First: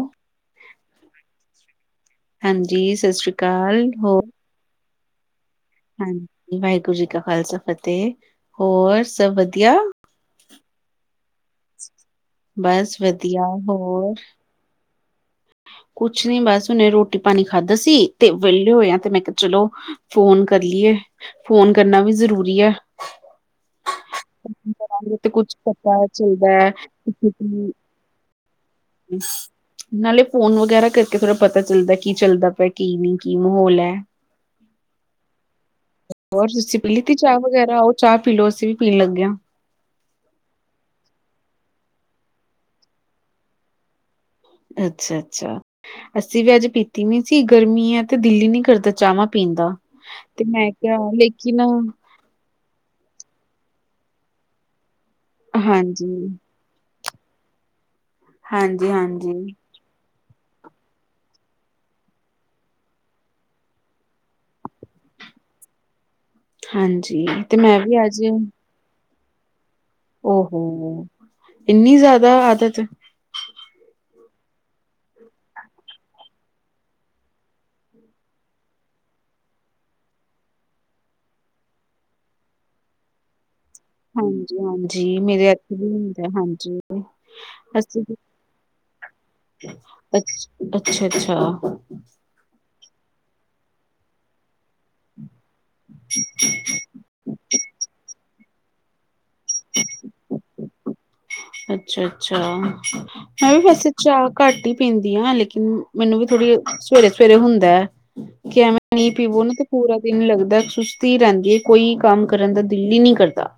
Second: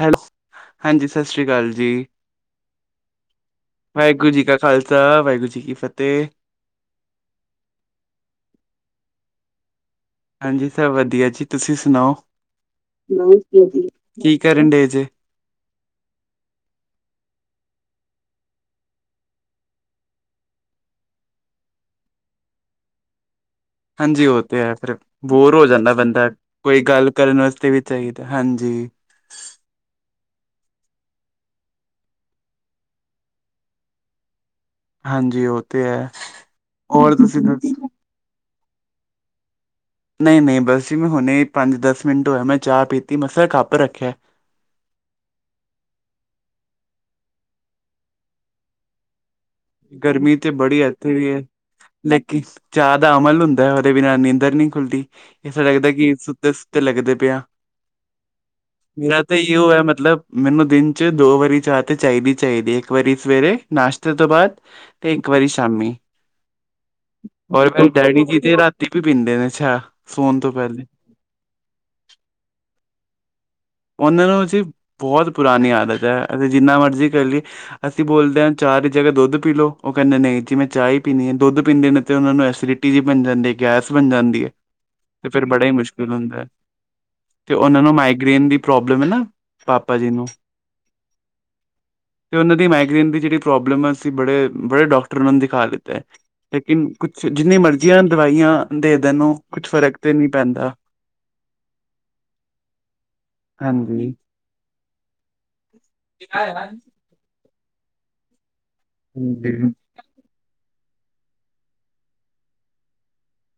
Hello ਹਾਂਜੀ, ਸਸ ਰੀ ਕਾਲ ਜੀ, ਹਾਂਜੀ ਸਤਿ ਸ੍ਰੀ ਅਕਾਲ ਹੋਰ ਵਾਹਿਗੁਰੂ ਜੀ ਕਾ ਖਾਲਸਾ ਵਾਹਿਗੁਰੂ ਜੀ ਕੀ ਫਤਿਹ ਹਾਂਜੀ, ਵਾਹਿਗੁਰੂ ਜੀ ਕਾ ਖ਼ਾਲਸਾ ਫਤਿਹ, ਹੋਰ ਸਭ ਵਧੀਆ। ਹਾਂਜੀ, ਸਬ ਵਧੀਆ ਜੀ, ਤੁਸੀਂ ਸੁਣਾਓ। ਬਸ ਵਧੀਆ, ਹੋਰ ਕੀ ਕਰਨ ਡਏ ਜੇ ਕੁਛ ਨੀ ਬਸ ਹੁਨੇ ਰੋਟੀ ਪਾਣੀ ਖਾਧਾ ਸੀ, ਤੇ ਵਿਹਲੇ ਹੋਏ ਆ, ਤੇ ਮੈਂ ਕਿਹਾ ਚਲੋ ਫੋਨ ਕਰ ਲੀਏ, ਫੋਨ ਕਰਨਾ ਵੀ ਜ਼ਰੂਰੀ ਐ। ਹਾਂਜੀ ਉਹ ਤੇ ਹੈ ਫਿਰ, ਬੋਰ ਕੁੱਛ ਹੋ ਜਾਂਦਾ ਪਤਾ ਬੰਦਾ, ਚੱਲਦਾ ਹੈ ਕੋਈ ਗੱਲ ਕਰਨ ਵਾਸਤੇ ਵੀ ਚਾਹੀਦਾ, ਹਾਂਜੀ। [unintelligible] ਨਾਲੇ ਫੋਨ ਵਗੈਰਾ ਕਰਕੇ ਥੋੜ੍ਹਾ ਪਤਾ ਚੱਲਦਾ, ਕੀ ਚੱਲਦਾ ਪਿਆ ਕੀ ਨਹੀ ਕੀ ਮਾਹੌਲ ਐ? ਹਾਂਜੀ ਉਹ ਤੇ ਹੈ ਹੋਰ ਤੁਸੀਂ ਪੀ ਹੋਰ ਲੀਤੀ ਚਾਹ ਤੁਸੀਂ ਦੱਸ ਵਗੈਰਾ ਹੋਰ ਚਾਹ ਪੀ ਲੋ, ਅਸੀਂ ਵੀ ਪੀਣ ਲੱਗੇ ਆਂ। ਨਹੀਂ-ਨਹੀਂ, ਬਸ ਜੀ ਮੈਂ ਹੁਣੇ ਪੰਜ ਦਸ ਮਿੰਟ ਹੋਇਆ ਮੈਂ ਚਾਹ ਪੀਤੀ, ਬਸ ਮੈਂ ਕੱਪ ਰੱਖਿਆ। ਅੱਛਾ-ਅੱਛਾ, ਅਸੀ ਵੀ ਅੱਜ ਪੀਤੀ ਨਈ ਸੀ, ਗਰਮੀ ਆ ਤੇ ਦਿੱਲ ਹੀ ਨੀ ਕਰਦਾ ਚਾਵਾਂ ਪੀਣ ਦਾ ਗਰਮੀ ਤੇ ਮੈਂ ਬੜੀ ਕਿਹਾ ਇੱਥੇ ਵੀ ਹੈ ਲੇਕਿਨ ਲੇਕਿਨ ਚਾਹ ਦਾ ਅਮਲ ਹੁੰਦਾ, ਉਹਦੇ ਬਿਨਾਂ ਨੀਂਦਰ ਨੀ ਖੁੱਲਦੀ, ਐਸਾ ਲੱਗਦਾ ਹਾਂਜੀ ਕਿ ਸੁੱਤੇ ਸੁ ਤੇ ਲੱਗਦੇ ਪਏ ਆ, ਹਾਂਜੀ ਮੇਰਾ ਤਾਂ ਹਾਂਜੀ ਇਹੀਓ ਐ ਮਤਲਬ ਮੈਨੂੰ ਦਿਨ 'ਚ- ਦੋ ਵਾਰੀ ਚਾਹ ਤੇ ਚਾਹੀਦੀ- ਚਾਹੀਦੀ ਇੱਕ ਵਾਰੀ ਸਵੇਰੇ ਨਾਸ਼ਤੇ ਤੋਂ ਬਾਅਦ, ਤੇ ਇੱਕ ਵਾਰੀ ਸ਼ਾਮੀ। ਹਾਂਜੀ ਤੇ ਓਹ ਮੈਂ ਮੇਰੇ ਵੀ ਅੱਜ ਡੈਡੀ ਜੀ ਤੇ ਰਾਤ- ਰਾਤੀ ਵੀ ਪੀਂਦੇ ਨੇ ਚਾਂ। ਹੋ- ਹੋ ਇੰਨੀ ਜ਼ਿਆਦਾ ਆਦਤ। ਉਹਨਾਂ ਨੂੰ ਜੀ ਬਹੁਤ ਪੁਰਾਣੀ ਆਦਤ ਹੈ। ਅਸੀਂ ਜਿੰਨਾ ਮਰਜ਼ੀ ਕਹਿ ਲਈਏ। ਅਸੀਂ ਬੋਲਦੇ ਹਾਂ ਚਾਹ ਦੀ ਜਗ੍ਹਾ ਦੁੱਧ ਪੀ ਲਓ, ਉਹ ਕਹਿੰਦੇ ਨਹੀਂ ਜੀ ਮੈਂ ਚਾਹ ਹੀ ਪੀਣੀ ਹੈ। ਦੁੱਧ ਪੀਂਦੇ ਨੇ ਤੇ ਉਹਨਾਂ ਨੂੰ ਐਸਿਰਿਟੀ, ਟੀ ਬਣ ਜਾਂਦੀ ਹੈ। ਗੈਸ ਬਣ ਜਾਂਦੀ ਹੈ ਹਾਂਜੀ-ਹਾਂਜੀ ਤੇ ਫਿਰ ਮੇਰੇ ਬੜਾ ਹੀ ਹੱਥ ਵੀ ਮੁਸ਼ਕਿਲ ਹੁੰਦਾ ਹੈ ਹਾਂਜੀ ਤੇ ਉਹਨਾਂ ਨੂੰ ਅਸੀ ਵੀ? ਮਾਈਗ੍ਰੇਨ ਦੀ ਪ੍ਰੋਬਲਮ ਹੈ ਨਾ ਪਾਪਾ ਜੀ ਅ ਨੂੰ ਅੱਛਾ- ਅੱਛਾ! ਤੇ ਉਹਨਾਂ ਦੀ ਮਾਈਗ੍ਰੇਨ ਦੀ ਜਿਹੜੀ ਪ੍ਰੋਬਲਮ ਹੈਂ। ਅਸੀਂ ਬੜੇ, ਬੜੇ ਡਾਕਟਰ ਨੂੰ ਦਿਖਾ ਦਿੱਤਾ ਹੈ। ਇਣ ਕੁਛ ਜਿੰਨਨੀ ਮਰਜ਼ੀਆਂ ਦਵਾਈਆਂ ਦੇ ਦੇਣ ਉਹ ਕੁਛ ਫ਼ਰਕ ਤੇ ਨਹੀਂ ਪੈਂਦਾ। ਅੱਛਾ-ਅੱਛਾ! ਮੈਂ ਵੀ ਵੈਸੇ ਹਾਂਜੀ। ਚਾਹ ਘੱਟ ਹੀ ਪੀਂਦੀ ਹਾਂ! ਲੇਕਿਨ ਮੈਨੂੰ ਵੀ ਥੋੜ੍ਹੀ ਸਵੇਰੇ, ਸਵੇਰੇ ਹੁੰਦਾ। ਕਿ ਐਵੇਂ ਨਹੀਂ ਪੀਵੋ ਨਾ ਤੇ ਹਾਂਜੀ ਪੂਰਾ! ਦਿਨ ਲੱਗਦਾ ਸੁਸਤੀ ਰਹਿੰਦੀ ਹੈ। ਕੋਈ ਕੰਮ ਕਰਨ ਦਾ ਦਿਲ ਹੀ ਨਹੀਂ ਕਰਦਾ।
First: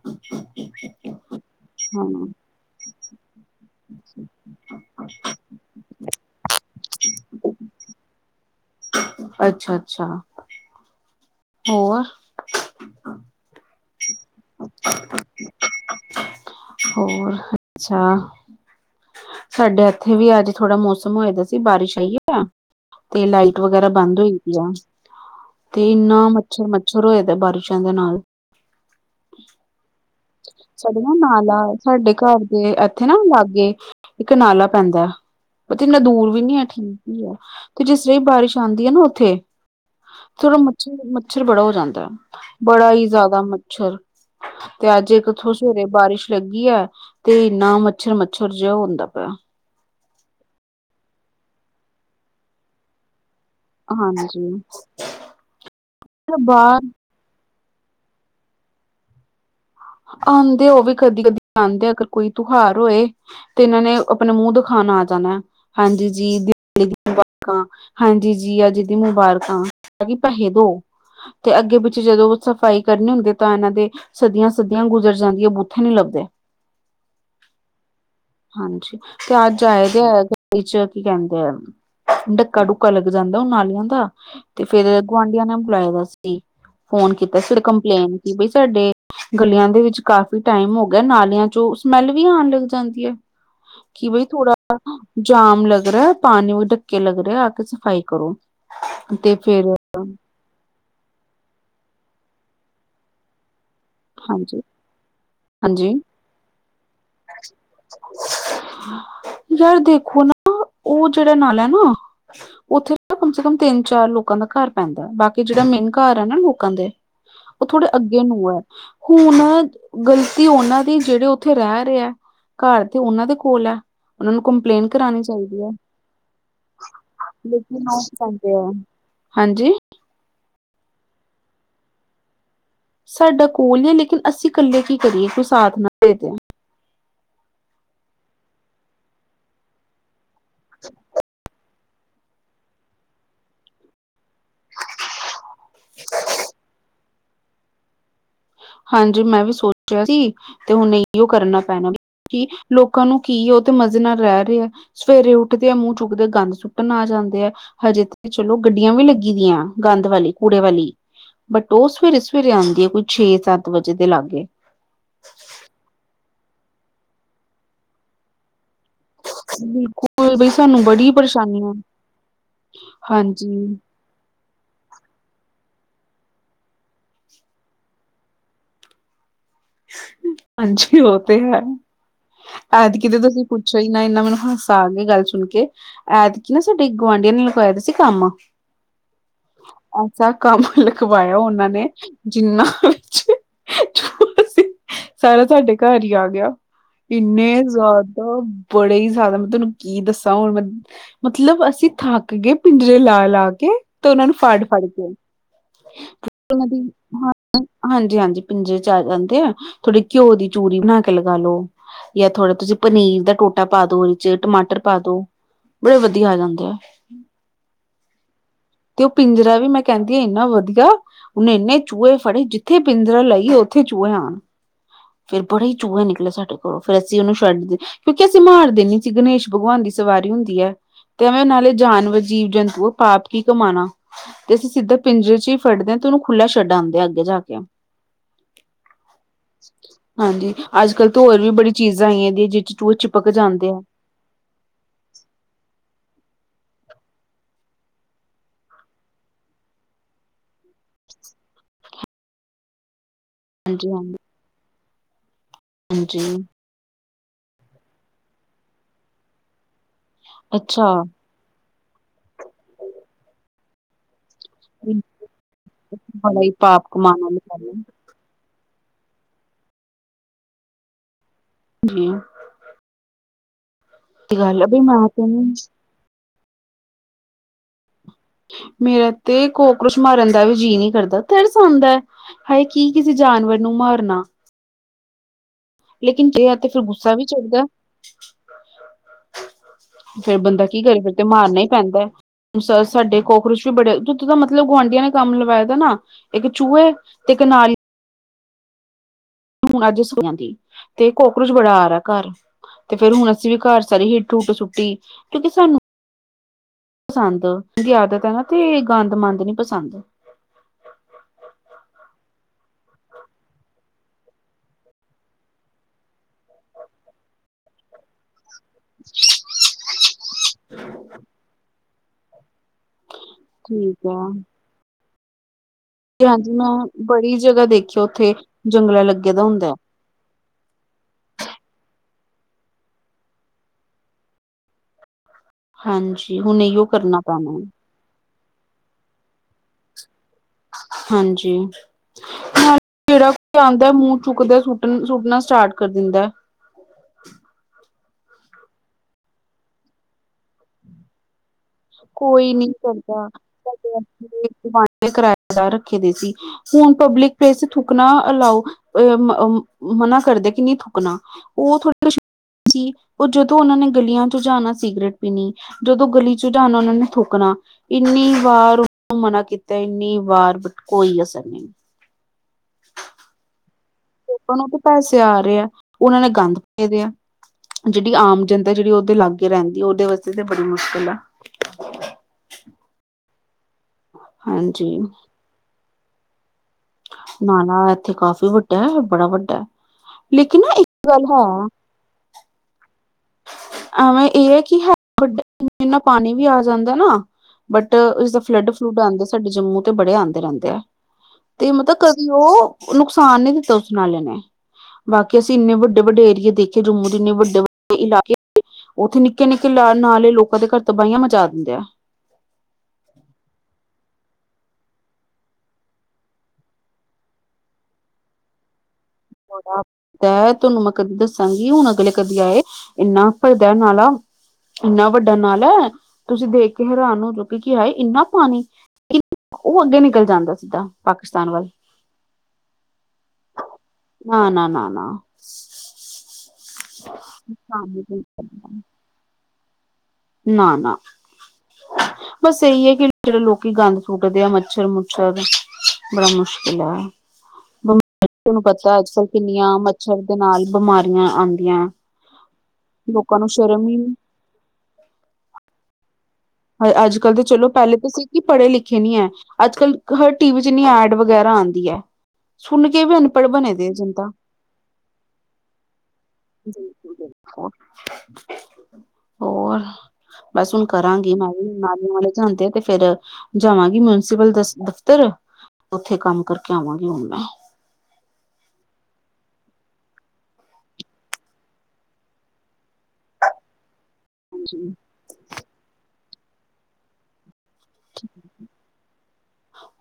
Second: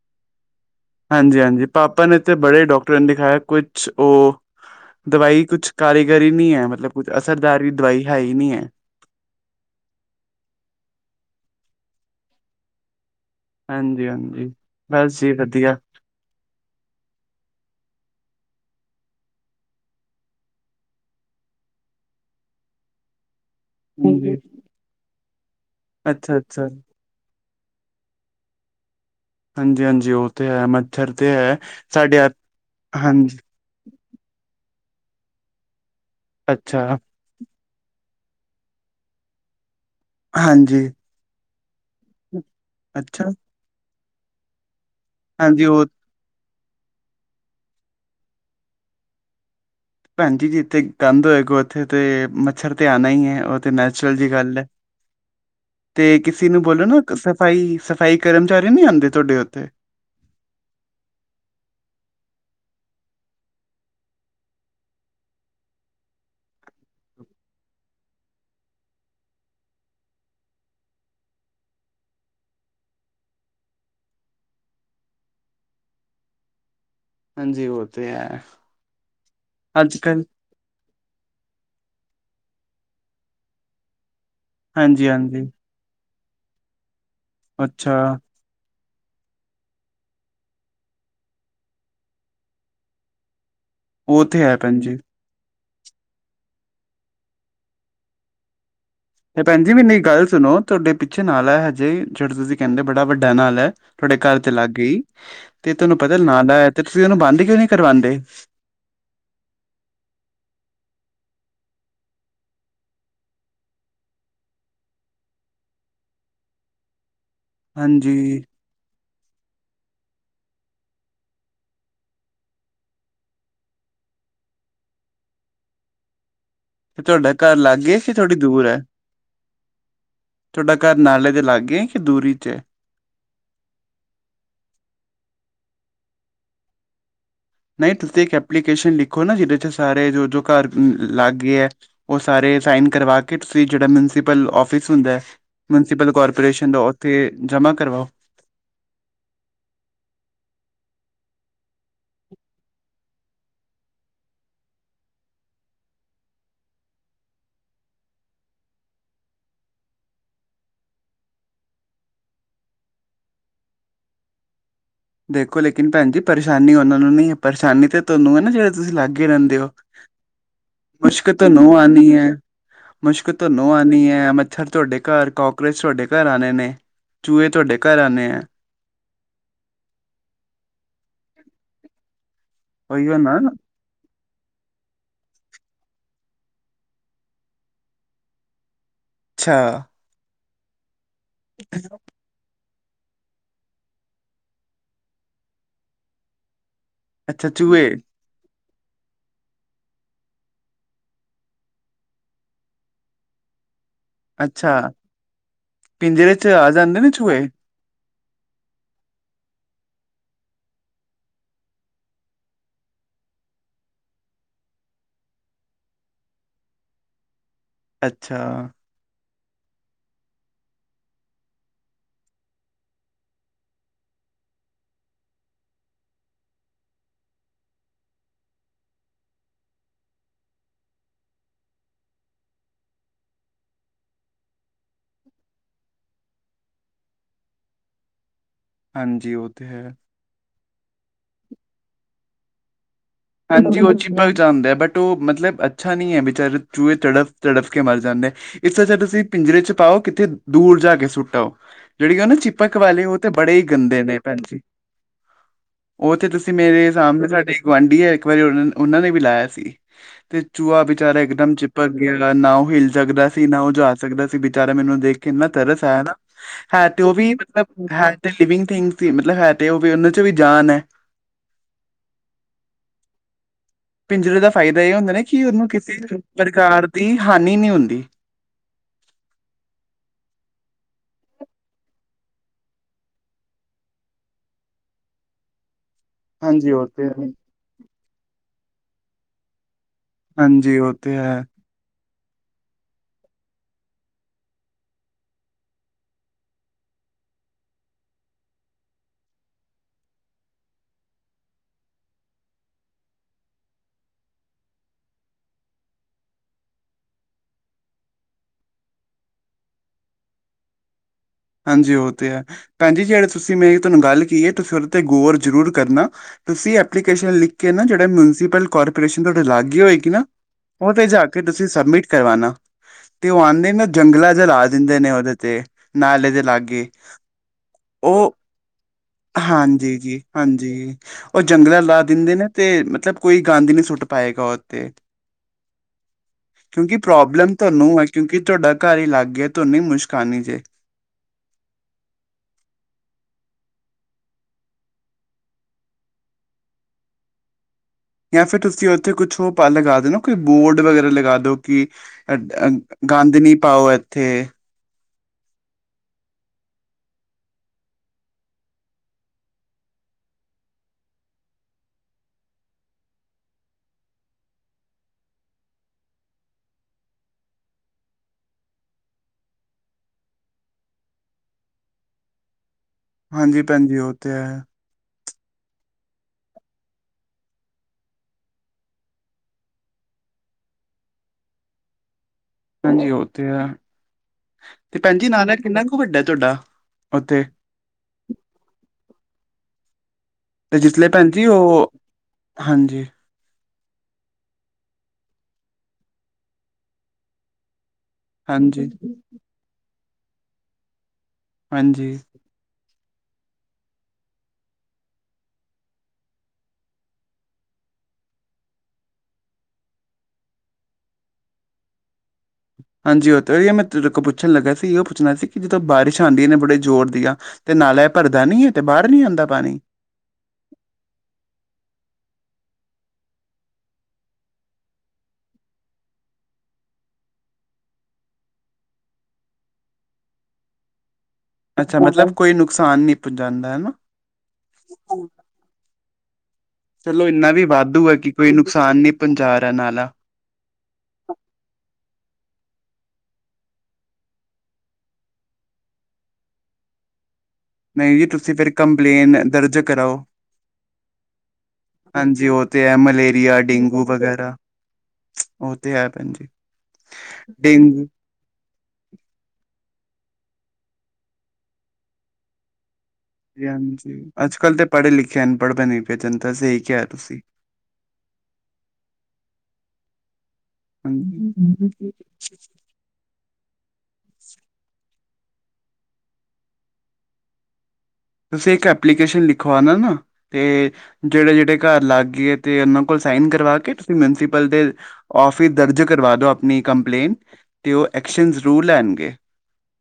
ਹਾਂਜੀ-ਹਾਂਜੀ ਪਾਪਾ ਨੇ ਹਾਂ ਤੇ ਬੜੇ ਡਾਕਟਰਾਂ ਨੂੰ ਦਿਖਾਇਆ ਕੁਛ ਉਹ? ਦਵਾਈ ਕੁਛ ਕਾਰੀਗਰੀ ਨਹੀਂ ਹੈ। ਮਤਲਬ ਕੁਝ ਅਸਰਦਾਰੀ ਦਵਾਈ ਹੈ ਹੀ ਨਹੀਂ ਹੈ। ਅੱਛਾ- ਅੱਛਾ! ਹੋਰ? ਹਾਂਜੀ-ਹਾਂਜੀ ਬਸ ਜੀ ਵਧੀਆ। ਹੋਰ, ਅੱਛਾ! ਸਾਡੇ ਇੱਥੇ ਵੀ ਅੱਜ ਥੋੜ੍ਹਾ ਮੌਸਮ ਹੋ ਪਾਇਆ ਸੀ ਬਾਰਿਸ਼ ਆਈ ਹੈ ਕਿਆ। ਤੇ ਲਾਈਟ ਵਗੈਰਾ ਬੰਦ ਹਾਂਜੀ ਹੋਈ ਪਈ ਹੈ। ਤੇ ਇੰਨਾ ਅੱਛਾ ਅੱਛਾ ਮੱਛਰ-ਮੱਛਰ ਹੋਏਦਾ ਬਾਰਿਸ਼ਾਂ ਦੇ ਨਾਲ। ਹਾਂਜੀ-ਹਾਂਜੀ ਉਹ? ਤੇ ਹੈ ਸਾਡੇ ਮੱਛਰ ਨਾ ਤੇ ਹੈ ਨਾਲਾਂ, ਸਾਡੇ ਘਰ ਦੇ ਇੱਥੇ ਨਾ ਹਾਂਜੀ ਲਾਗੇ- ਇੱਕ ਨਾਲਾ ਪੈਂਦਾ। ਪਰ ਇੰਨਾ ਦੂਰ ਵੀ ਨਹੀਂ ਹੈ, ਅੱਛਾ ਠੀਕ ਹੀ ਆ। ਤੇ ਜੇ ਸਵੇ ਬਾਰਿਸ਼ ਆਉਂਦੀ ਹੈ ਨਾ ਉੱਥੇ, ਥੋੜ੍ਹਾ ਹਾਂਜੀ ਮੱਛਰ-ਮੱਛਰ ਬੜਾ ਹੋ ਜਾਂਦਾ ਹੈ। ਬੜਾ ਹੀ ਅੱਛਾ ਜ਼ਿਆਦਾ ਮੱਛਰ। ਤੇ ਅੱਜ ਕਿਥੋਂ ਹਾਂਜੀ ਉਹ ਸਵੇਰੇ ਬਾਰਿਸ਼? ਲੱਗੀ ਹੈ, ਤੇ ਇੰਨਾ ਮੱਛਰ-ਮੱਛਰ ਜਿਹਾ ਹੁੰਦਾ ਪਿਆ। ਭੈਣ ਜੀ ਜਿੱਥੇ ਗੰਦ ਹੋਏਗਾ ਉੱਥੇ ਤੇ ਮੱਛਰ ਤੇ ਆਣਾ ਹੀ ਹੈ ਔਰ ਤੇ ਨੈਚੁਰਲ ਜੀ ਹਾਂਜੀ ਗੱਲ ਐ ਤੇ ਕਿਸੇ ਨੂੰ ਬਾਹਰ ਬੋਲੋ ਨਾ ਸਫ਼ਾਈ, ਸਫ਼ਾਈ ਕਰਮਚਾਰੀ ਨਹੀ ਆਉਂਦੇ ਤੁਹਾਡੇ ਉੱਥੇ? ਆਉਂਦੇ ਆ ਉਹ ਵੀ ਕਦੀ-ਕਦੀ ਆਉਂਦੇ ਅਗਰ ਕੋਈ ਤਿਉਹਾਰ ਹੋਏ? ਤੇ ਇਹਨਾਂ ਨੇ ਆਪਣੇ ਮੂੰਹ ਦਿਖਾਣ ਆ ਜਾਣਾ ਹਾਂਜੀ-ਜੀ, ਦਿਵਾਲੀ ਦੀ ਮੁਬਾ ਹਾਂਜੀ ਜੀ ਅੱਜ ਦੀ ਮੁਬਾਰਕਾਂ ਕਿ ਪੈਹੇ ਦੋ ਤੇ ਅੱਗੇ ਪਿੱਛੇ ਜਦੋਂ ਉਹ ਸਫ਼ਾਈ ਕਰਨੀ ਹੁੰਦੀ ਤਾਂ ਇਹਨਾਂ ਦੇ ਸਦੀਆਂ! ਸਦੀਆਂ ਗੁਜਰ ਜਾਂਦੀਆਂ ਬੂਥੇ ਨਹੀਂ ਲੱਭਦੇ। ਹਾਂਜੀ ਉਹ ਤੇ ਹੈ ਹਾਂਜੀ ਤੇ ਅੱਜ ਆਏ ਦੇ ਹੈ। ਵਿੱਚ ਕੀ ਕਹਿੰਦੇ ਆ ਡੱਕਾ, ਡੁੱਕਾ ਲੱਗ ਜਾਂਦਾ ਉਹ ਨਾਲੀਆਂ ਦਾ? ਤੇ ਫੇਰ ਹਾਂਜੀ ਹਾਂਜੀ ਗੁਆਂਢੀਆਂ ਨੇ ਬੁਲਾਯਾ ਹੋਯਾ ਸੀ। ਫੋਨ ਕੀਤਾ ਸੀ ਅੱਛਾ ਕੰਪਲੇਂਟ ਕੀ ਬਈ ਸਾਡੇ? ਗਲੀਆਂ ਦੇ ਵਿੱਚ ਕਾਫ਼ੀ ਟਾਈਮ ਹੋ ਗਿਆ ਨਾਲੀਆਂ ਚ ਸਮੈਲ ਵੀ ਆਣ ਲੱਗ ਜਾਂਦੀ ਐ। ਕਿ ਉਹ ਬਈ ਤੇ ਹੈ ਥੋੜਾ ਭੈਣ ਜੀ ਜਾਮ ਲੱਗ ਰਾ ਪਾਣੀ ਮੇਂ ਡੱਕੇ ਲੱਗ ਰੇ ਆ ਕੇ ਸਫ਼ਾਈ ਕਰੋ। ਤੇ ਭੈਣ ਜੀ ਮੈਨੂੰ ਇੱਕ ਗੱਲ ਸੁਣੋ ਤੁਹਾਡੇ ਪਿੱਛੇ ਨਾਲਾ ਹੈ ਹਜੇ, ਜਿਹੜਾ ਤੁਸੀਂ ਕਹਿੰਦੇ ਬੜਾ ਵੱਡਾ ਨਾਲਾ ਆ। ਤੁਹਾਡੇ ਘਰ ਚ ਹਾਂਜੀ ਲਾਗੇ ਈ ਤੇ ਹਾਂਜੀ ਤੁਹਾਨੂੰ ਪਤਾ ਨਾਲਾ ਹੈ। ਤੇ ਤੁਸੀਂ ਉਹਨੂੰ ਬੰਦ ਕਿਉਂ ਨਹੀਂ ਕਰਵਾਉਂਦੇ? [inaudible] ਯਾਰ ਦੇਖੋ ਨਾ ਉਹ ਜਿਹੜਾ ਨਾਲ ਹੈ ਨਾ ਉੱਥੇ ਕਮ ਸੇ ਕਮ ਤਿੰਨ-ਚਾਰ ਲੋਕਾਂ ਦਾ ਘੱਰ ਪੈਂਦਾ ਬਾਕੀ ਜਿਹੜਾ ਮੇਨ ਘੱਰ ਐ ਨਾ ਲੋਕਾਂ ਦੇ ਉਹ ਥੋੜੇ ਅੱਗੇ ਹਾਂਜੀ ਨੂੰ ਐ। ਹੁਣ ਗ਼ਲਤੀ ਉਹਨਾਂ ਦੀ ਜਿਹੜੇ ਉੱਥੇ ਰਹਿ ਰਹੇ ਹੈ? ਘਰ ਤੇ ਉਹਨਾਂ ਦੇ ਕੋਲ ਹੈ। ਉਹਨਾਂ ਨੂੰ ਕੰਪਲੇਂਨਟ ਕਰਾਉਣੀ ਚਾਹੀਦੀ ਹੈ। ਤੇ ਤੁਹਾਡਾ ਘਰ ਲਾਗੇ ਕਿ ਥੋੜੀ ਦੂਰ ਹੈ ਹਾਂਜੀ ਤੁਹਾਡਾ ਘਰ ਨਾਲੇ ਦੇ ਲਾਗੇ ਹੈ, ਕਿ ਦੂਰੀ 'ਚ ਹੈ। ਸਾਡੇ ਕੋਲ ਈ ਲੇਕਿਨ ਅਸੀਂ ਕੱਲੇ ਕੀ ਕਰੀਏ ਕੋਈ ਸਾਥ ਨਾ ਦੇ ਤੇ। ਨਹੀਂ ਤੁਸੀਂ ਇੱਕ ਐਪਲੀਕੇਸ਼ਨ ਲਿਖੋ ਨਾ ਜਿਹਦੇ ਚ ਸਾਰੇ ਜੋ ਜੋ ਘਰ ਲਾਗੇ ਹੈ। ਉਹ ਸਾਰੇ ਸਾਈਨ ਕਰਵਾ ਕੇ ਤੁਸੀਂ ਜਿਹੜਾ ਮਿਊਨਸਿਪਲ ਆਫਿਸ ਹੁੰਦਾ ਮਿਊਨਸੀਪਲ ਕਾਰਪੋਰੇਸ਼ਨ ਦਾ ਉੱਥੇ ਜਮ੍ਹਾਂ ਕਰਵਾਓ। ਹਾਂਜੀ ਮੈਂ ਵੀ ਸੋਚਿਆ ਸੀ ਤੇ ਹੁਣ ਇਓ ਕਰਨਾ ਪੈਣਾ। ਕੀ ਲੋਕਾਂ ਨੂੰ ਕੀ ਹੈ, ਉਹ ਤੇ ਮਜ਼ੇ ਨਾਲ ਰਹਿ ਰਹੇ ਹੈ। ਸਵੇਰੇ ਉੱਠਦੇ ਆ ਮੂੰਹ ਚੁੱਕਦੇ ਗੰਦ ਸੁੱਟਣ ਆ ਜਾਂਦੇ ਆ। ਹਜੇ ਤੇ ਚਲੋ- ਗੱਡੀਆਂ ਵੀ ਲੱਗੀ ਦੀਆਂ- ਗੰਦ ਵਾਲੀ, ਕੂੜੇ ਵਾਲੀ। ਬਟ ਉਹ ਸਵੇਰੇ-ਸਵੇਰੇ ਆਉਂਦੀ ਹੈ ਕੋਈ ਛੇ-ਸੱਤ ਵਜੇ ਦੇ ਲਾਗੇ। ਦੇਖੋ ਲੇਕਿਨ ਪੈਣ ਜੀ ਪਰੇਸ਼ਾਨੀ ਉਹਨਾਂ ਨੂੰ ਨਹੀਂ ਆ ਪਰੇਸ਼ਾਨੀ ਤੇ ਤੁਹਾਨੂੰ ਏ ਨਾ ਜਿਹੜੇ ਤੁਸੀਂ ਲਾਗੇ ਹੀ ਰਹਿੰਦੇ ਓ ਬਿਲਕੁਲ ਬਈ ਸਾਨੂੰ ਬੜੀ ਮੁਸ਼ਕ ਪਰੇਸ਼ਾਨੀ ਆ ਤੁਹਾਨੂੰ ਆਣੀ ਐ। ਮੁਸ਼ਕ ਹਾਂਜੀ। ਤੁਹਾਨੂੰ ਆਣੀ ਐ। ਹਰ ਤੁਹਾਡੇ ਘੱਰ ਕਾੱਕਰੋਚ ਤੁਹਾਡੇ ਘਰ ਆਣੇ ਨੇ, ਚੂਹੇ ਤੁਹਾਡੇ ਘੱਰ ਆਣੇ ਆ। ਹਾਂਜੀ, ਉਹ ਤੇ ਹੈ ਐਤਕੀਂ ਉਹੀਓ ਤੇ ਨਾ ਤੁਸੀਂ ਪੁ ਕੋਈ ਨਾ ਇੰਨਾ ਮੈਨੂੰ ਹਾਸਾ ਆ ਗਿਆ ਗੱਲ ਸੁਣ ਕੇ, ਐਤਕੀ ਨਾ ਸਾਡੇ ਗੁਆਂਢੀਆਂ ਨੇ ਲਗਵਾਏ ਪਾਏ ਸੀ ਕੰਮ? ਅੱਛਾ ਐਸਾ ਕੰਮ ਲਿਖਵਾਏਆ ਉਹਨਾਂ ਨੇ ਜਿੰਨਾ ਨੇ ਜਿਨ੍ਹਾਂ ਸਾਰਾ ਤੁਹਾਡੇ ਘੱਰ ਹੀ ਆ ਗਿਆ ਅੱਛਾ ਇੰਨੇ ਜ਼ਿ ਚੂਹੇ ਉਹ ਬੜੇ ਹੀ ਜ਼ਿਆਦਾ ਮੈਂ ਤੁਹਾਨੂੰ ਕੀ ਦੱਸਾਂ ਹੁਣ ਮੈਂ ਮਤਲਬ ਅਸੀਂ ਥੱਕਗੇ ਪਿੰਜਰੇ ਲਾ-ਲਾ ਕੇ ਤੇ ਉਹਨਾਂ ਨੂੰ ਅੱਛਾ ਫੜ-ਫੜ ਕੇ ਪਿੰਜਰੇ 'ਚ ਉਹਨਾਂ ਆ ਦੀ ਜਾਂਦੇ ਨੇ ਚੂਹੇ ਹ- ਹਾਂਜੀ-ਹਾਂਜੀ ਪੰਜੇ ਚ ਆ ਜਾਂਦੇ ਆ ਥੋੜੀ ਘਿਓ ਦੀ ਚੂਰੀ ਬਣਾ ਕੇ ਲਗਾ ਲੋ। ਜਾਂ ਥੋੜਾ ਤੁਸੀਂ ਪਨੀਰ ਦਾ ਟੋਟਾ ਪਾ ਦੋ ਉਹਦੇ ਚ ਟਮਾਟਰ ਪਾ ਦੋ। ਬੜੇ ਵਧੀਆ ਆ ਜਾਂਦੇ ਆ। ਅੱਛਾ ਤੇ ਉਹ ਪਿੰਜਰਾ ਵੀ ਮੈਂ ਕਹਿੰਦੀ ਆ ਇੰਨਾ ਵਧੀਆ ਉਹਨੇ ਇੰਨੇ ਚੂਹੇ ਫੜੇ, ਜਿੱਥੇ ਪਿੰਜਰਾਂ ਲਾਈਏ ਉੱਥੇ ਚੂਹੇ ਆਉਣ। ਫਿਰ ਬੜੇ ਹੀ ਚੂਹੇ ਨਿਕਲੇ ਸਾਡੇ ਕੋਲੋ ਫਿਰ ਅਸੀਂ ਉਹਨੂੰ ਛੱਡ ਦੀ ਕਿਉਂਕਿ ਅਸੀਂ ਮਾਰਦੇ ਨਹੀਂ ਸੀ ਗਣੇਸ਼ ਭਗਵਾਨ ਦੀ ਸਵਾਰੀ ਹੁੰਦੀ ਹੈ। ਤਿਵੇਂ ਨਾਲੇ ਜਾਨਵਰ ਜੀਵ ਪਾਪ ਕੀ ਕਮਾਉਣਾ। ਤੇ ਅਸੀਂ ਸਿੱਧਾ ਪਿੰਜਰੇ ਚ ਹੀ ਫੜਦੇ ਹਾਂ ਤੇ ਉਹਨੂੰ ਖੁੱਲਾ ਛੱਡ ਆਂਦੇ ਆ ਅੱਗੇ ਜਾ ਕੇ। ਹਾਂਜੀ ਉਹ ਤੇ ਹੈ ਹਾਂਜੀ ਅੱਜ-ਕੱਲ੍ਹ ਤੋ ਹੋਰ ਵੀ ਬੜੀ ਚੀਜ਼ਾਂ ਆਈਆਂ ਦੀਆਂ ਜਿਹਦੇ ਵਿੱਚ ਚੂਹੇ ਚਿਪਕ ਜਾਂਦੇ ਆ। ਚੀਪਕ ਜਾਂਦਾ ਹੈ ਬਟ ਉਹ ਮਤਲਬ ਅੱਛਾ ਨੀ ਹੈ ਬੇਚਾਰੇ ਚੂਹੇ ਤੜਫ-ਤੜਫ ਕੇ ਮਰ ਜਾਂਦੇ ਇਸ ਤੋਂ ਅੱਛਾ ਤੁਸੀਂ ਪਿੰਜਰੇ ਚ ਪਾਓ ਕਿੱਥੇ ਦੂਰ ਜਾ ਕੇ ਸੁੱਟ ਆਓ ਜਿਹੜੀ ਉਹ ਨਾ ਚੀਪਕ ਵਾਲੀ ਉਹ ਤੇ ਬੜੇ ਹੀ ਹਾਂਜੀ ਗੰਦੇ ਹਾਂਜੀ ਨੇ ਭੈਣ ਜੀ ਉਹ ਤੇ ਹਾਂਜੀ ਤੁਸੀਂ ਮੇਰੇ ਸਾਮਣੇ ਸਾਡੇ ਗੁਆਂਢੀ ਐ ਇੱਕ ਵਾਰੀ ਉਹ ਉਹਨਾਂ ਨੇ ਵੀ ਲਾਇਆ ਸੀ। ਤੇ ਚੂਹਾ ਅੱਛਾ ਵਿਚਾਰਾ ਇਕਦਮ ਚਿਪਕ ਗਿਆ ਨਾ ਉਹ ਹਿਲ ਸਕਦਾ ਸੀ ਨਾ ਉਹ ਜਾ ਸਕਦਾ ਸੀ ਬੀ ਵਿਚਾਰਾ ਮੈਨੂੰ ਦੇਖ ਕੇ ਇੰਨਾ ਤਰਸ ਆਇਆ ਨਾ ਬੜਾ ਹੀ ਪਾਪ ਹੈ ਤੇ ਉਹ ਕਮਾਉਣ ਵੀ ਵਾਲੀ ਗੱਲ ਮਤਲਬ ਹੈ। ਤੇ ਲਿਵਿੰਗ ਥਿੰਗ ਥੀ ਮਤਲਬ ਹੈ ਤੇ ਉਹ ਵੀ ਉਹਨਾਂ ਚ ਵੀ ਜਾਨ ਐ। [unintelligible] ਇਹ ਪਿੰਜਰੇ ਦਾ ਗੱਲ ਹੈ ਬਈ ਫਾਇਦਾ ਇਹ ਮੈਂ ਹੁੰਦਾ ਨਾ ਤੇ ਕਿ ਉਹਨੂੰ ਕਿਸੇ ਪ੍ਰਕਾਰ ਦੀ ਹਾਨੀ ਨਹੀਂ ਹੁੰਦੀ। ਮੇਰਾ ਤੇ ਕੋਕਰੋਜ ਮਾਰਨ ਦਾ ਵੀ ਜੀਅ ਨਹੀਂ ਕਰਦਾ ਤਰਸ ਆਉਂਦਾ ਹੈ। ਹਾਏ ਕੀ ਕਿਸੀ ਜਾਨਵਰ ਨੂੰ ਮਾਰਨਾ। ਲੇਕਿਨ ਕਿਆ ਤੇ ਹਾਂਜੀ ਫਿਰ ਉਹ ਗੁੱਸਾ ਵੀ ਹੈ ਚੜਦਾ ਫੇਰ ਬੰਦਾ ਹਾਂਜੀ ਕੀ ਉਹ ਕਰੇ ਫਿਰ ਤੇ ਹੈ ਮਾਰਨਾ ਈ ਪੈਂਂਦਾ ਸਾਡੇ ਕੋਕਰੋਚ ਵੀ ਬੜੇ ਦੁੱਧ ਦਾ ਮਤਲਬ ਗੁਆਂਢੀਆਂ ਨੇ ਕੰਮ ਲਵਾਏ ਦਾ ਨਾ ਇੱਕ ਚੂਹੇ ਤੇ ਇੱਕ ਨਾਲ ਈ ਹੁਣ ਜਿਸਿਆਂ ਦੀ ਤੇ ਕੋਕਰੋਚ ਬੜਾ ਆ ਰਿਹਾ ਘਰ ਤੇ ਫਿਰ ਹੁਣ ਅਸੀਂ ਵੀ ਘਰ ਸਾਰੀ ਹਿਟ ਹੁੱਟ ਸੁੱਟੀ ਕਿਉਂਕਿ ਸਾਨੂੰ ਪਸੰਦ ਦੀ ਆਦਤ ਹੈ ਨਾ ਤੇ ਗੰਦ ਮੰੰਦ ਨੀ ਪਸੰਦ। ਹਾਂਜੀ ਉਹ ਤੇ ਐ ਪੈਣ ਜੀ ਜਿਹੜੇ ਤੁਸੀਂ ਮੈਂ ਤੁਹਾਨੂੰ ਗੱਲ ਕਹੀ ਏ ਤੁਸੀਂ ਉਹਦੇ ਤੇ ਗੌਰ ਜ਼ਰੂਰ ਕਰਨਾ। ਤੁਸੀਂ ਐਪਲੀਕੇਸ਼ਨ ਲਿਖ ਕੇ ਨਾ ਜਿਹੜਾ ਮੁਨਸੀਪਲ ਕਾਰਪੋਸ਼ਨ ਤੁਹਾਡੇ ਲਾਗੇ ਹੋਏਗੀ ਨਾ ਉਹ ਤੇ ਜਾ ਕੇ ਤੁਸੀਂ ਸਬਮਿਟ ਕਰਵਾਣਾ ਤੇ ਉਹ ਆਉਂਦੇ ਨਾ ਠੀਕ ਆ। ਜੰਗਲਾ ਚ ਰਾਜ ਦਿੰਦੇ ਨੇ ਉਹਦੇ ਤੇ। ਨਾਲੇ ਦੇ ਹਾਂਜੀ ਮੈਂ ਲਾਗੇ ਬੜੀ ਜਗ੍ਹਾ ਦੇਖਿਆ ਉੱਥੇ ਉਹ ਜੰਗਲਾ ਲੱਗੇ ਦਾ ਹੁੰਦਾ। ਹਾਂਜੀ-ਜੀ। ਹਾਂਜੀ, ਉਹ ਜੰਗਲਾਂ ਲਾ ਦਿੰਦੇ ਨੇ ਤੇ ਮਤਲਬ ਕੋਈ ਗੰਦ ਹੀ ਨਹੀਂ ਸੁੱਟ ਪਾਏਗਾ ਉਥੇ। ਹਾਂਜੀ ਹੁਣ ਇਓ ਕਿਉਂਕਿ ਕਰਨਾ ਪੈਣਾ ਪ੍ਰੋਬਲਮ ਤੁਹਾਨੂੰ ਹੈ। ਕਿਉਂਕਿ ਤੁਹਾਡਾ ਘਰ ਈ ਲਾਗੇ ਆ ਤੁਹਾਨੂੰ ਈ ਮੁਸ਼ਕ ਆਉਣੀ ਜੇ। ਹਾਂਜੀ। ਹਾਂ ਜਿਹੜਾ ਕੋਈ ਆਂਦਾ ਮੂੰਹ ਚੁੱਕ ਕੇ ਸੁੱਟ ਸੁੱਟਣਾ ਸਟਾਰਟ ਕਰ ਦਿੰਦਾ। ਯਾਂ ਫੇਰ ਤੁਸੀਂ ਉੱਥੇ ਕੁੱਛ ਉਹ ਲੱਗਾ ਦੇ ਨਾ ਕੋਈ ਬੋਰਡ ਵਗੈਰਾ ਲਗਾ ਦੋ। ਕਿ ਕੋਈ ਨੀ ਗੰਦ ਨੀ ਪਾਓ ਇੱਥੇ। ਤੇ ਕਰਾਈਕਾ ਰੱਖੀ ਦੀ ਸੀ। ਹੁਣ ਪਬਲਿਕ ਪਲੇਸ ਤੇ ਥੁੱਕਣਾ ਅਲਾਓ ਮਨਾ ਕਰਦੇ ਕਿ ਨਹੀਂ ਥੁੱਕਣਾ ਉਹ ਥੋੜੀ ਜੀ ਉਹ ਜਦੋਂ ਉਹਨਾਂ ਨੇ ਗਲੀਆਂ ਚ ਜਾਣਾ ਸਿਗਰਟ ਪੀਣੀ ਜਦੋਂ ਗਲੀ ਸੁਜਾਨਾ ਉਹਨਾਂ ਨੇ ਥੁਕਣਾ ਇੰਨੀ ਵਾਰ ਉਹਨਾ ਨੂੰ ਮਨਾ ਕੀਤਾ, ਇੰਨੀ ਵਾਰ ਬਟ ਕੋਈ ਅਸਰ ਨਹੀਂ। ਹਾਂਜੀ ਭੈਣ ਜੀ ਉਹ ਤੇ ਹੈ ਲੋਕ ਨੂੰ ਤੇ ਪੈਸੇ ਆ ਰਹੇ ਆ ਉਹਨਾਂ ਨੇ ਗੰਦ ਪਏ ਦੇ ਆ ਜਿਹੜੀ ਆਮ ਜਨਤਾ ਜਿਹੜੀ ਉਹਦੇ ਲਾਗੇ ਰਹਿੰਦੀ ਹੈ ਉਹਦੇ ਵਾਸਤੇ ਤਾਂ ਬੜੀ ਮੁਸ਼ਕਿਲ ਆ ਹਾਂਜੀ ਉਹ ਤੇ ਆ ਹਾਂਜੀ ਤੇ ਭੈਣ ਜੀ ਨਾਨਕ ਕਿੰਨਾ ਵੱਡਾ ਤੁਹਾਡਾ ਉੱਥੇ ਨਾ ਨਾ ਇੱਥੇ ਕਾਫ਼ੀ ਵੱਡਾ ਹੈ ਬੜਾ ਵੱਡਾ ਹੈ ਲੇਕਿਨ ਨਾ ਤੇ ਇੱਕ ਜਿਸਲੇ ਗੱਲ ਭੈਣ ਜੀ ਹਾਂ। ਉਹ ਹਾਂਜੀ ਐਵੇਂ ਇਹ ਹੈ ਕਿ ਹੈ ਵੱਡਾ ਇਨਾ ਪਾਣੀ ਵੀ ਆ ਜਾਂਦਾ ਨਾ ਬਟ ਫਲੱਡ ਹਾਂਜੀ ਫਲੂਡ ਆਉਂਦੇ ਸਾਡੇ ਜੰਮੂ ਤੇ ਬੜੇ ਆਉਂਦੇ ਰਹਿੰਦੇ ਆ ਤੇ ਮਤਲਬ ਹਾਂਜੀ ਕਦੀ ਉਹ ਨੁਕਸਾਨ ਨੀ ਦਿੱਤਾ ਉਸ ਨਾਲੇ ਨੇ ਬਾਕੀ ਅਸੀਂ ਇੰਨੇ ਵੱਡੇ ਵੱਡੇ ਏਰੀਏ ਦੇਖੇ ਜੰਮੂ ਦੇ ਇੰਨੇ ਵੱਡੇ ਵੱਡੇ ਇਲਾਕੇ ਉਥੇ ਨਿੱਕੇ ਨਾਲੇ ਲੋਕਾਂ ਦੇ ਘਰ ਤਬਾਹੀਆਂ ਮਚਾ ਦਿੰਦੇ ਆ ਹਾਂਜੀ ਉਹ ਇਹ ਮੈਂ ਤੇਰੇ ਕੋਲ ਪੁੱਛਣ ਲੱਗਿਆ ਸੀ ਇਹੋ ਪੁੱਛਣਾ ਸੀ ਕਿ ਜਦੋਂ ਬਾਰਿਸ਼ ਆਉਂਦੀ ਇਹਨ ਬੜੇ ਜ਼ੋਰ ਦੀ ਆ ਤੇ ਨਾਲਾ ਭਰਦਾ ਨੀ ਹੈ ਤੇ ਬਾਹਰ ਨੀ ਆਉਂਦਾ ਪਾਣੀ ਬੜਾ ਫਦਾ ਤੁਹਾਨੂੰ ਮੈਂ ਕਦੀ ਦੱਸਾਂਗੀ ਹੁਣ ਅਗਲੇ ਕਦੀ ਆਏ ਇੰਨਾ ਫਾਇਦਾ ਨਾਲਾ ਇੰਨਾ ਵੱਡਾ ਨਾਲਾ ਹੈ ਤੁਸੀਂ ਦੇਖ ਕੇ ਹੈਰਾਨ ਹੋ ਜੋ ਕਿ ਕਿ ਆਏ ਇੰਨਾ ਪਾਣੀ ਉਹ ਅੱਗੇ ਨਿਕਲ ਜਾਂਦਾ ਸਿੱਧਾ ਪਾਕਿਸਤਾਨ ਵੱਲ ਅੱਛਾ ਮਤਲਬ ਕੋਈ ਨੁਕਸਾਨ ਨੀ ਨਹੀਂ ਪਚਾਂਦਾ ਹਨਾ। ਨਾ ਨਾ ਨਾ ਨਾ ਚਲੋ ਇੰਨਾ ਵੀ ਵਾਧੂ ਹੈ ਕਿ ਕੋਈ ਨੁਕਸਾਨ ਨੀ ਪਹੁੰਚਾ ਰਿਹਾ ਨਾਲਾ ਨਾ ਨਾ ਬਸ ਇਹੀ ਹੈ ਕਿ ਜਿਹੜੇ ਲੋਕੀ ਗੰਦ ਸੁੱਟਦੇ ਆ ਮੱਛਰ ਮੁੱਛਰ ਦਾ ਬੜਾ ਮੁਸ਼ਕਿਲ ਹੈ। ਨਹੀਂ ਜੀ ਮੰਮੀ ਤੁਸੀਂ ਤੁਹਾਨੂੰ ਫਿਰ ਪਤਾ ਅੱਜ ਕੱਲ ਕੰਪਲੇਨ ਦਰਜ ਕਿੰਨੀਆਂ ਕਰਾਓ ਮੱਛਰ ਦੇ ਨਾਲ ਬਿਮਾਰੀਆਂ ਆਉਂਦੀਆਂ ਹਾਂਜੀ ਉਹ ਤੇ ਹੈ ਲੋਕਾਂ ਨੂੰ ਮਲੇਰੀਆ ਸ਼ਰਮ ਹੀ ਡੇਂਗੂ ਵਗੈਰਾ ਉਹ ਤੇ ਹੈ ਭੈਣ ਜਜੀ ਅੱਜ ਕੱਲ ਤਾਂ ਚਲੋ ਪਹਿਲੇ ਵੀ ਸੀ। ਕਿ ਪੜ੍ਹੇ ਲਿਖੇ ਨੀ ਹੈ ਅੱਜ ਕੱਲ ਹਰ ਟੀ ਵੀ ਚ ਇੰਨੀ ਐਡ ਵਗੈਰਾ ਆਉਂਦੀ ਹੈ। ਸੁਣ ਕੇ ਵੀ ਹਾਂਜੀ ਬਣੇ ਦੇ ਜਨਤਾ। ਹਾਂਜੀ ਅੱਜ ਕੱਲ ਤੇ ਪੜ੍ਹੇ ਲਿਖੇ ਅਨਪੜ ਬਣੇ ਪਿਆ ਜਨਤਾ ਸਹੀ ਕਿਹਾ ਬਿਲਕੁਲ ਤੁਸੀਂ ਬਿਲਕੁਲ। ਹੋਰ ਬਸ ਹੁਣ ਕਰਾਂਗੇ ਬਿਮਾਰੀ ਹਾਂਜੀ ਵਾਲੇ ਚ ਹੁੰਦੇ ਆ, ਤੇ ਫੇਰ ਜਾਵਾਂਗੀ ਮਿਊਨਸੀਪਲ ਦਫ਼ਤਰ, ਉੱਥੇ ਕੰਮ ਕਰਕੇ ਆਵਾਂਗੀ ਹੁਣ ਮੈਂ ਤੁਸੀਂ ਇੱਕ ਐਪਲੀਕੇਸ਼ਨ ਲਿਖਵਾਉਣਾ ਨਾ ਤੇ ਜਿਹੜੇ ਜਿਹੜੇ ਘਰ ਲਾਗੇ ਏ, ਤੇ ਉਹਨਾਂ ਕੋਲ ਸਾਈਨ ਕਰਵਾ ਕੇ ਮਿਊਨਸੀਪਲ ਦੇ ਆਫਿਸ ਦਰਜ ਕਰਵਾ ਦੋ ਆਪਣੀ ਕੰਪਲੇਂਟ ਤੇ ਉਹ ਐਕਸ਼ਨ ਜ਼ਰੂ ਲੈਣਗੇ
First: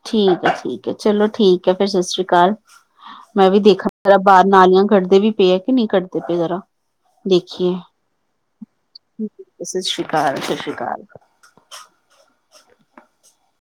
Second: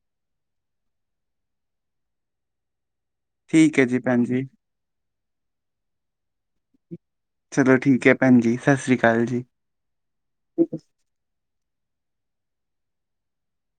ਠੀਕ ਹੈ ਠੀਕ ਹੈ, ਚਲੋ ਠੀਕ ਹੈ, ਫਿਰ ਸਤਿ ਸ੍ਰੀ ਅਕਾਲ ਮੈਂ ਵੀ ਠੀਕ ਹੈ ਦੇਖਾ ਜੀ ਪਹਿਲਾ ਭੈਣ ਬਾਹਰ, ਜੀ ਨਾਲੀਆਂ ਕੱਢਦੇ ਵੀ ਪਏ ਹੈ, ਕਿ ਨਹੀਂ ਕੱਢਦੇ ਪਏ ਜ਼ਰਾ ਚਲੋ ਠੀਕ ਹੈ ਭੈਣ ਜੀ ਸਤਿ ਸ੍ਰੀ ਅਕਾਲ ਜੀ ਸਤਿ ਸ਼੍ਰੀ ਅਕਾਲ, ਸਤਿ ਸ਼੍ਰੀ ਅਕਾਲ। [unintelligible]